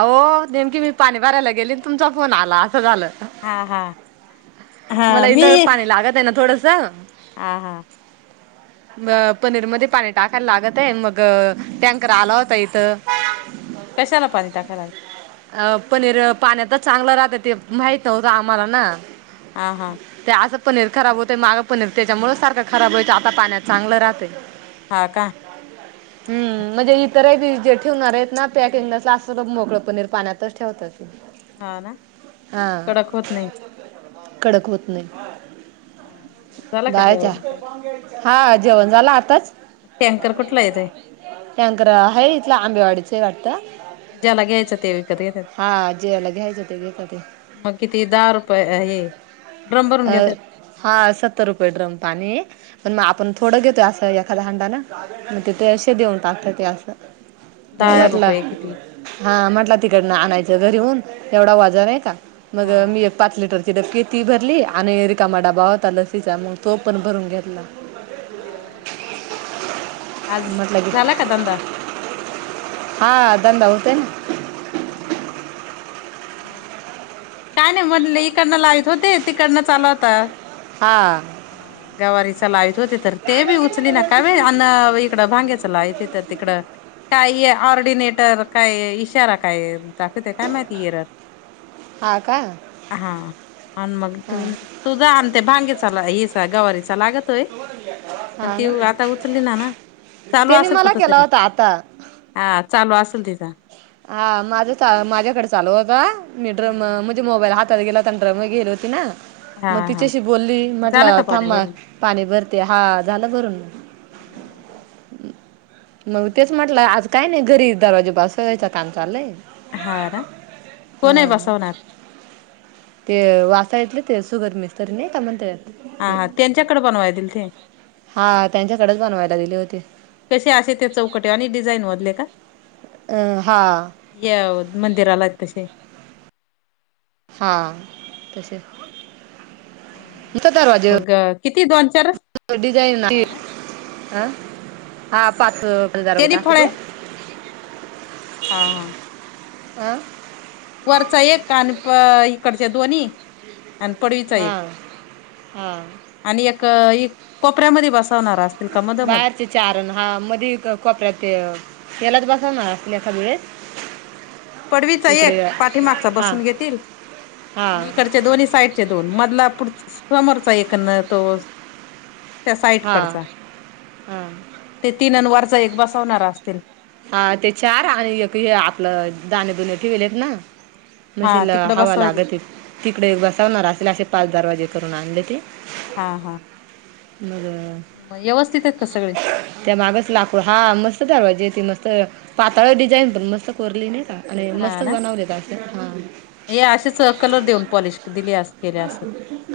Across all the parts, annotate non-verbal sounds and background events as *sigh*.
हो नेमकी मी पाणी भरायला गेली तुमचा फोन आला असं झालं हा हा हा मला इथं पाणी लागत आहे ना थोडस ह हा ह अ पनीर मध्ये पाणी टाकायला लागत आहे मग टँकर आला होता इथं कशाला पाणी टाकायला लागं अ पनीर पाण्यात तर चांगलं राहतं ते माहित होतं आम्हाला ना हा हा ते असं पनीर खराब होतं मागं पनीर त्याच्यामुळे सारखं खराब होयच आता पाण्यात चांगलं राहतय हा का हम्म हा म्हणजे ह तरी जे ठेवणार आहेत ना पॅकिंगच असं मोगळं पनीर पाण्यातच ठेवतात हा ना हा कडक होत नाही कडक होत नाही हा हा मग झाला का बाहेरच्या जेवण काय हा जेवण झालं आताच टँकर कुठला येतय त्याकर हर इथलं आंबेवाडीचं वाटतं ज्याला घ्यायचं ते विकत येतात हा जेवायला घ्यायचं ते घेत ते मग किती दहा रुपये आहे अ हा सत्तर रुपये ड्रम पाणी आहे पण मग आपण थोडं घेतोय असं एखाद हांडा ना मग तिथे असे देऊन टाकत ते असं म दहा म्हटलं रुपये किती हा म्हंटला तिकडनं आणायचं घरी होऊन एवढा वजन आहे का मग हा मी एक पाच लिटर ि डक्की ती भरली आणि रिकामा डाबा होता लसीचा म तो पण भरून घेतला हा आज म्हटलं की झाला का ंदा हा धंदा होते ना काय नाही म्हटले इकडनं लावत होते तिकडनं चालू होता हां हा गवारी च लावत होते तर ते बी उचली ना का व अन् इकडं भांग्याच लावत थ तिकड काही ऑर्डिनेटर काय इशारा काय दाखवतेय काय माहिती येरर हा का हा आणि मग तू हा तू जाते भांगेचा हचा गवारीचा लागत पण हा ती ना आता उचलली ना ना चालू त्याने असेल मला कुठ केला तरी होता आता हा चालू असेल तिचां हा माझ माझ्याकडे चालू होता मीड्र मोबाईल हाता गेला तंड मगेर होती ना हा मग हा तिच्याशी बोलली झालं म्हटलं का पाणी थांबा भरून पाणी भरते हा झाला भरून हा हा मग तेच म्हटलं आज काय नाही घरी दरवाजे ब असच काम चाललंय हा ना कोण आहे हा बसवणार ते वाचा येतले ते सुगर मिस्तरी नाही कामातया हा ते हा त्यांच्याकडे बनवाय दिल ते हा त्यांच्याकडेच बनवायला दिले होते कसे असे ते चौकटे आणि डिझाईन बधले का अं हा या मंदिराला तसे हा तसे हा हा. दरवाजे मग किती दोन चारच व डिझाईन हा ना *unintelligible* अ हा पाच हजार त्यानी त फळे ते हा हा अं वरचा एक आणि इकडच्या दोन्ही आणि पडवीचा एक हा हा आणि एक एक कोपऱ्यामध्ये बसवणार त का मदमद बाहेरचे चारण हा मध कपऱ्यात शला द बसा ना अस खाबळे पडवीचा एक पाठीमागचा बसून घेतील हा आणि इकडचे दोन्ही साईड दोन मधलाढ समोरचा एक तो त्या हा साईडकडचा हा ते तीन अनवारचा एक बसवणारा असतील. हा ते चार आणि एक हे आपलं दाणे दुणे ठेवलेत ना. हा मशीला तिकडं हवा बसवायचे लागत तिकडे बसावणार असेल असे पाच दारवाजे करून आणले ते हा हा मग अं, म व्यवस्थित आहेत का सगळे? त्या मागच लाकूड हा मस्त ठरवायजे त मस्त पातळ डिझाईन पण मस्त कोरली नता आणि मस्तक बनावलेता ह या असेच कलर देऊन पॉलिश दिली असते.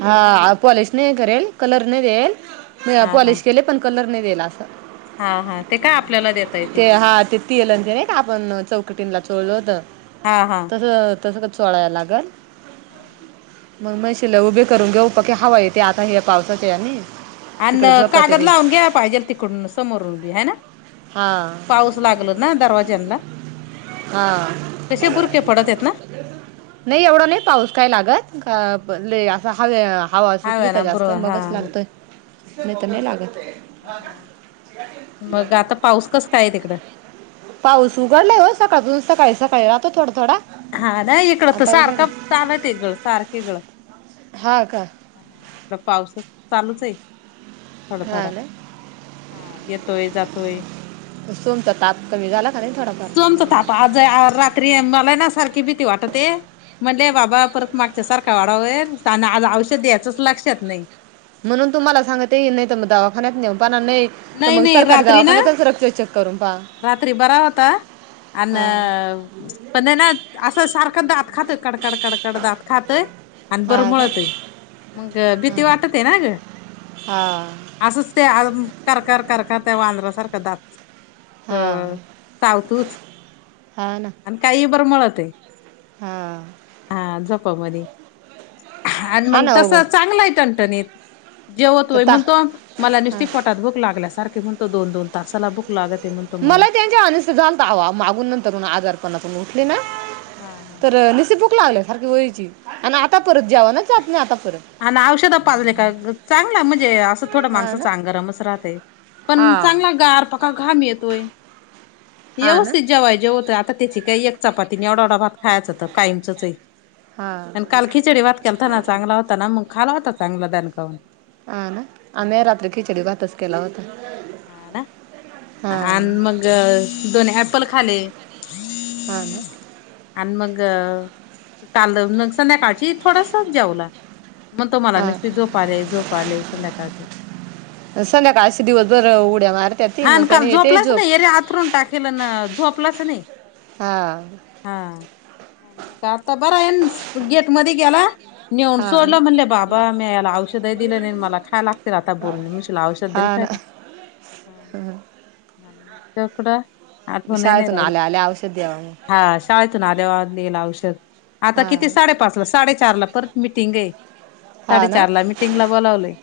हा पॉलिश नाही करेल कलर नाही देल हा हा पॉलिश केले पण कलर नाही दिला अस हा हा ते काय आपल्याला देता येतील. हा ते ल नाही ना आपण चौकटीं ला चोलो होत. हा हा. तसं तसं का सोळायला लागल. *unintelligible* मग मशिलाय उभे करून घेऊ प की हवा येते आता हे पावसाच्या ह्यानीं आणि कागद लावून घ्याला पाहिजे तिकडून समोरून बी है ना. हा पाऊस लागल ना दरवाज्यांला, हा कसे बुरके पडत आहेत ना? नाही एवढा नाही पाऊस काय लागत असं हवे हवा सुटली हव का ना बुर जास्त हा मगच लागतय. नाही तर नाही लागत हा मग आता पाऊस कस काय आहे तिकडं? पाऊस उघडला हो सकाळून सकाळी सकाळी राहतो थोडा थोडा हा नाही इकडं तर आता सारखं उघडला चालत आहे गळ सारखे गळ हा इकड पाऊसच चालूच आहे थोडा, हा थोडा. ना हा येतोय जातोय. सोमचा ताप कमी झाला का नाही थोडाफार? सोमचा थापा आज रात्री मला ना सारखी भीती वाटते ते म्हणले बाबा परत मागच्या सारखा वाढावा होइल आणि आज औषध द्याचचंच लक्षात नाही. म्हणून तुम्हाला सांगत ये नाही तर मग दवाखान्यात नेऊन पणा नाही तर नाही मग नाही सरकारी रात्री ना, दवाखान्यातच रक्त चेक करून पहा रात्री बरा होता. अन हा पण हाय ना असं सारखं दात खातं कडकड कडड कड दात खातय आणि हा बरंमळतय का मग भीती वाटते ना ग. हा. असच ते आ कर कर कर कर त्या वांदरा सारखं दात अ हा हा चावतुच हा आणि काही बरंमळतय. हां. हा झोपामध्ये आणि हा मग ना तस हो चांगलं आहे टंटनीत. तर जेवतोय ता म्हणतो. मला हा नुसती पोटात भूक लागल्यासारखे म्हणतो दोन दोन तासाला भूक लागत म्हण मला त्यांच्या अनस् झालत आवा मागून नंतर आजारपणाातून उठले ना. हा हा. तर नुसती भूक लागले सारखी व्हयची आणि आता परत जेवणच जात नाही आता परत. आणि औषधं पाजले का चांगला म्हणजे आस पण थोडं हा ना माणसाच आंग गरमच राहतंय, पण हा चांगला गार फक्त का घाम येतोय. हा ना व्यवस्थित जेवय जेवतय आता ता त्याची काही एक चपातीने एवढा ढा भात खायचंत कायमचच हाय. ना चांगला हां होता मग खाला होता चांगला दानकावून. हा ना. आम्ही रात्री खिचडी भातच केला होता. हा ना हा आणि मग दोन ऍपल खाले. हा ना. आणि मग काल नग संध्या काळज थोडासच जेऊला. म्हणतो मला निस्ती हा झोप आली झोप आली संध्याकाळचे. संध्याकाळशी दिवस जर उड्या मार हा न काल झोपलाच नाही एरे आथरून टाकेल ना झोपलाच नाही. हा हा मग आता बर आहेन गेट मध्ये गेला. नेऊन हा ना सोडलं म्हणले बाबा मी याला औषधही दिलं नाही मला खाय लागतील आता बोलन म्हशील औषध हा दिलथ ना काय. हा नमककुड. आठवण नाही शाळेतून राहिली. आल्या आल्या औषध द्यावा मग आज शाळेतून आल्यावर देईन औषध आता हा किती साडेपाच ला साडेचार ला परत मिटिंग आहे. हा ना साडेचार ला मीटिंग ला बोलावले.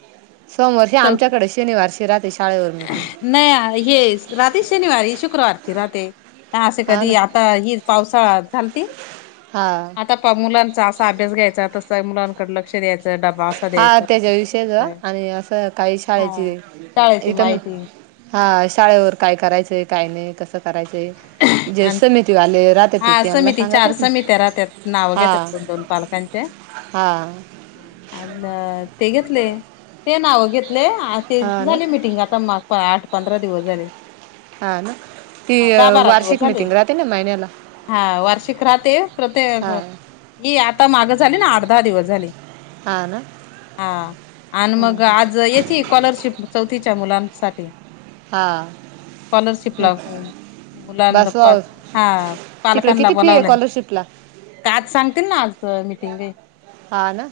सोमवारशी चौथी. आमच्याकडे शनिवारशी राहते शाळेवर मिटिंग. नाही हे राहते शनिवारी शुक्रवारची राहते असे हा कधी ना आप आता ही पावसाळा झाल ती. हाअ्ं आता मुलांचा असाअभ्यास घ्यायचा तसं मुलांकडे लक्ष द्यायचं डबा हा द्यायचा तसा त्यांच्याविषयच द्यायचा. आणि असं काही हा शाळेची शाळेची इथं माहिती हा शाळेवर काय करायचंय काय नाही कसं करायचंय. जे आणि समिती वाले राहते त हा त्यांना समिती सांगत चार ना समित्या राहत्यात नाव घेतात हा. दोन हा. ह ते घेतले ते नाव घेतले ते हां ना झालेमिटिंग आता मग आठ पंधरा दिवस झाले. ह ना. ती हा दहा बारा दिवस वार्षिक झाले मिटिंग राहते ना महिन्याला हा वार्षिक राहते प्रत्येक हां ही आता मागं झाली ना आठ दहा दिवस झालं. हां ना हाअ्ं आणि हां मग हां आज स्कॉलरशिप चौथीच्या मुलानंसाठी. हां स्कॉलरशिपला मग हो. मुलांन द् बस वाव हाअ्ं तिकडे पालकांना किती फी आहे बोलावलंय. कॉलरशिपला आज सांगतील ना आज मीटिंग हा ना,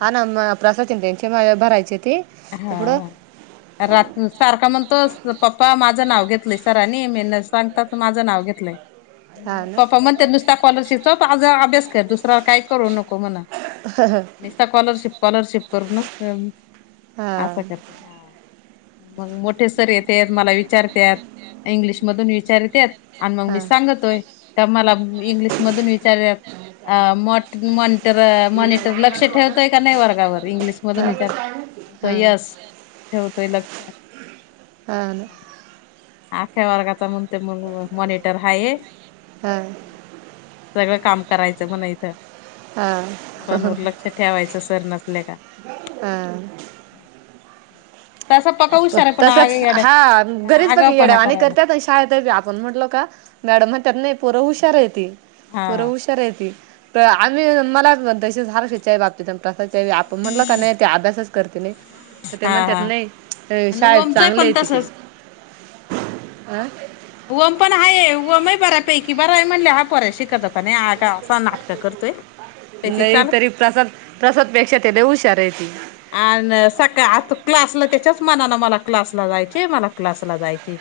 हा ना म *unintelligible* त्यांची मा भरायची ती. हाअ्ं रात्र सारखा म्हणतो पप्पा माझं नाव घेतलं सरांनी मी न सांगताच माझं नाव घेतलंय. हां ना पप्पा म्हणते नुसत स्कॉलरशिपचा आज अभ्यास कर दुसरा काय करू नको. हो ना नसता स्कॉलरशिप स्कॉलरशिप करू असं. हा *inaudible* मग मोठे सर येतेत मला विचारत्यात इंग्लिश मधून विचारतात. आणि मग मी सांगतोय का मला इंग्लिश मधून विचारत्यात. अ मॉ मॉनिटर मॉनिटर लक्ष ठेवतोय का नाही वर्गावर इंग्लिशमधून विचार यस ठेवतोय लक्ष. अख्या वर्गाचा म्हणतोय मग मॉनिटर हाये. हां सगळं काम करायचं म्हण इथ मुलांवरी लक्ष ठेवायचं सर नसल्या हां तसा पका हुशार आहे पण आग तसंच येड्या हा घरीच बघ आगावपणा येड्यावानी करायला करतात आणि शाळेत बी आपण म्हटलं का? मॅडम म्हणत्यात नाही पोरं हुशार आहेती हा पोरं हुशा र हायेती त आम्ही मला तशीच हर्षच्या बाबतीत *unintelligible* ते आपण म्हणलं का नाही ते अभ्यासच करते नाही तर ते हा म्हणत्यात हा नाही अ, आणि शाळेत ओमच चांगले पण आहे तिथे. तसच ओम पण हाये ओमही बऱ्या पैकी बरा आहे म्हणले हा पोऱ्या शिकत होता नाही हा का हा नाटकं करतोय त्याची नाही चाल तरी प्रसाद प्रसादपेक्षा ते लय हुशार आहेती. आन सकाळ आता क्लासला त्यांच्याच मनानं मला क्लासला जायचे मला क्लासला जायचे.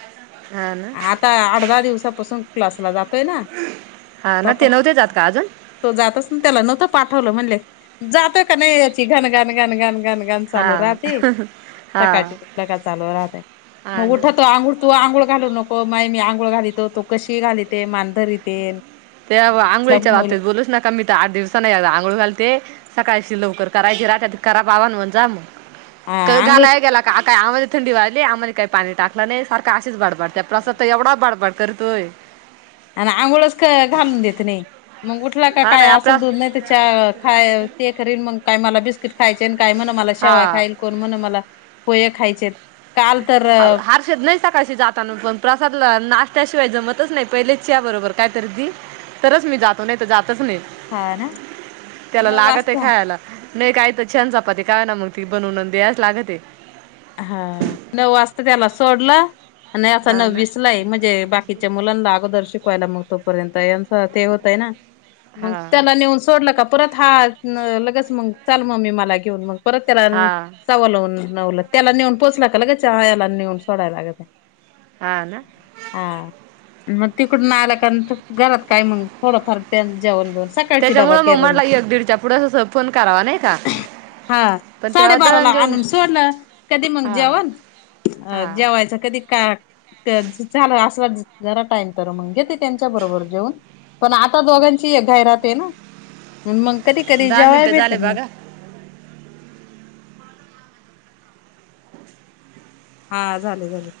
हा ना आता आठ दहा दिवसापासून क्लासला जातोय ना हा ना ते नव्हते जात का अजून तो जातच ना त्याला नव्हतं पाठवलं म्हणले जातोय का नाही याची घन, घन, घन, घन, घन व्याम हा चालू राहती हा सकाळची उठलं का चालू राहतयं हा मग ना उठतो आंघुळ तू आंघुळ घालू नको माई मी आंघोळ घालीतो तू कशी घालीते मान धरीते. ते व तुला आंघोळीच्या महिला बाबतीत बोलूच नका मी त आठ दिवसानी याला आंघोळ घालते. सकाळशी लवकर करायची राहत्यात करा बावानो जा म. क आंघोळ घालाय गेला का काय आमाल थंडी वाढली आम्हाल काय पाणी टाकलं नाही सारखं आसेच वाढ *unintelligible* त्या प्रासात त एवढा बाडबाड करतोय. आणि आंघोळच क घालून देत नाही मंग उठला का हा काय नाही आसं आपला दूध नाय त च्या खाय ते करेन मग काय मला बिस्किट खायचे काय म्हण मला शेवाय हा खाईल. कोण म्हण मला पोये खायचेत. *inaudible* देत नाही सकाळशी जाताना पण प्रसादला नाष्ट्याशिवाय जमतच नाही पहिले च्या बरोबर काय तरी दि तरच मी जातो नाही तर जातच नाही हा ना त्याला नऊ लागातंय वाजता खायाला नाही काय त च्या न चपाती काय ना मग ती बनवून द्यायाच लागतंय. हा नऊ वाजता त्याला सोडलं आणि याचं हा नऊ ना वीसला हाय म्हणजे किच्या मुलांना आगोदर शिकवायला मग तोपर्यंत यांच ते होतय ना मंग हा त्याला नेऊन सोडलं का परत हा न लगेच मंग चल मग मी मला घेऊन मग. परत त्याला न हा साव लावून लावलय. त्याला नेऊन पोचला का लगेच अ याला नेऊन सोडाय लागते. हा ना हा मग तिकडून आलं का घरात काय मग थोडं फार त्या जेवान बस त्याच्यामुळं मग म्हणला एक दीडच्या पुढं असं फोन करावा, नाही का? हा पण तेव्हा साडेबारा ला दळण घेऊन आणून सोडलं कधी मग हा जेवण अ हा जेवा यचं कधी का क झाला असंच जरा टाईम तर म घेते त्यांच्या बरोबर जेऊन पण आता दोघांची एक घाय राहते ना मग कधी कधी दहा जेवाय मिनटं भेटत झाले नाय. बघा हा झाले झाले.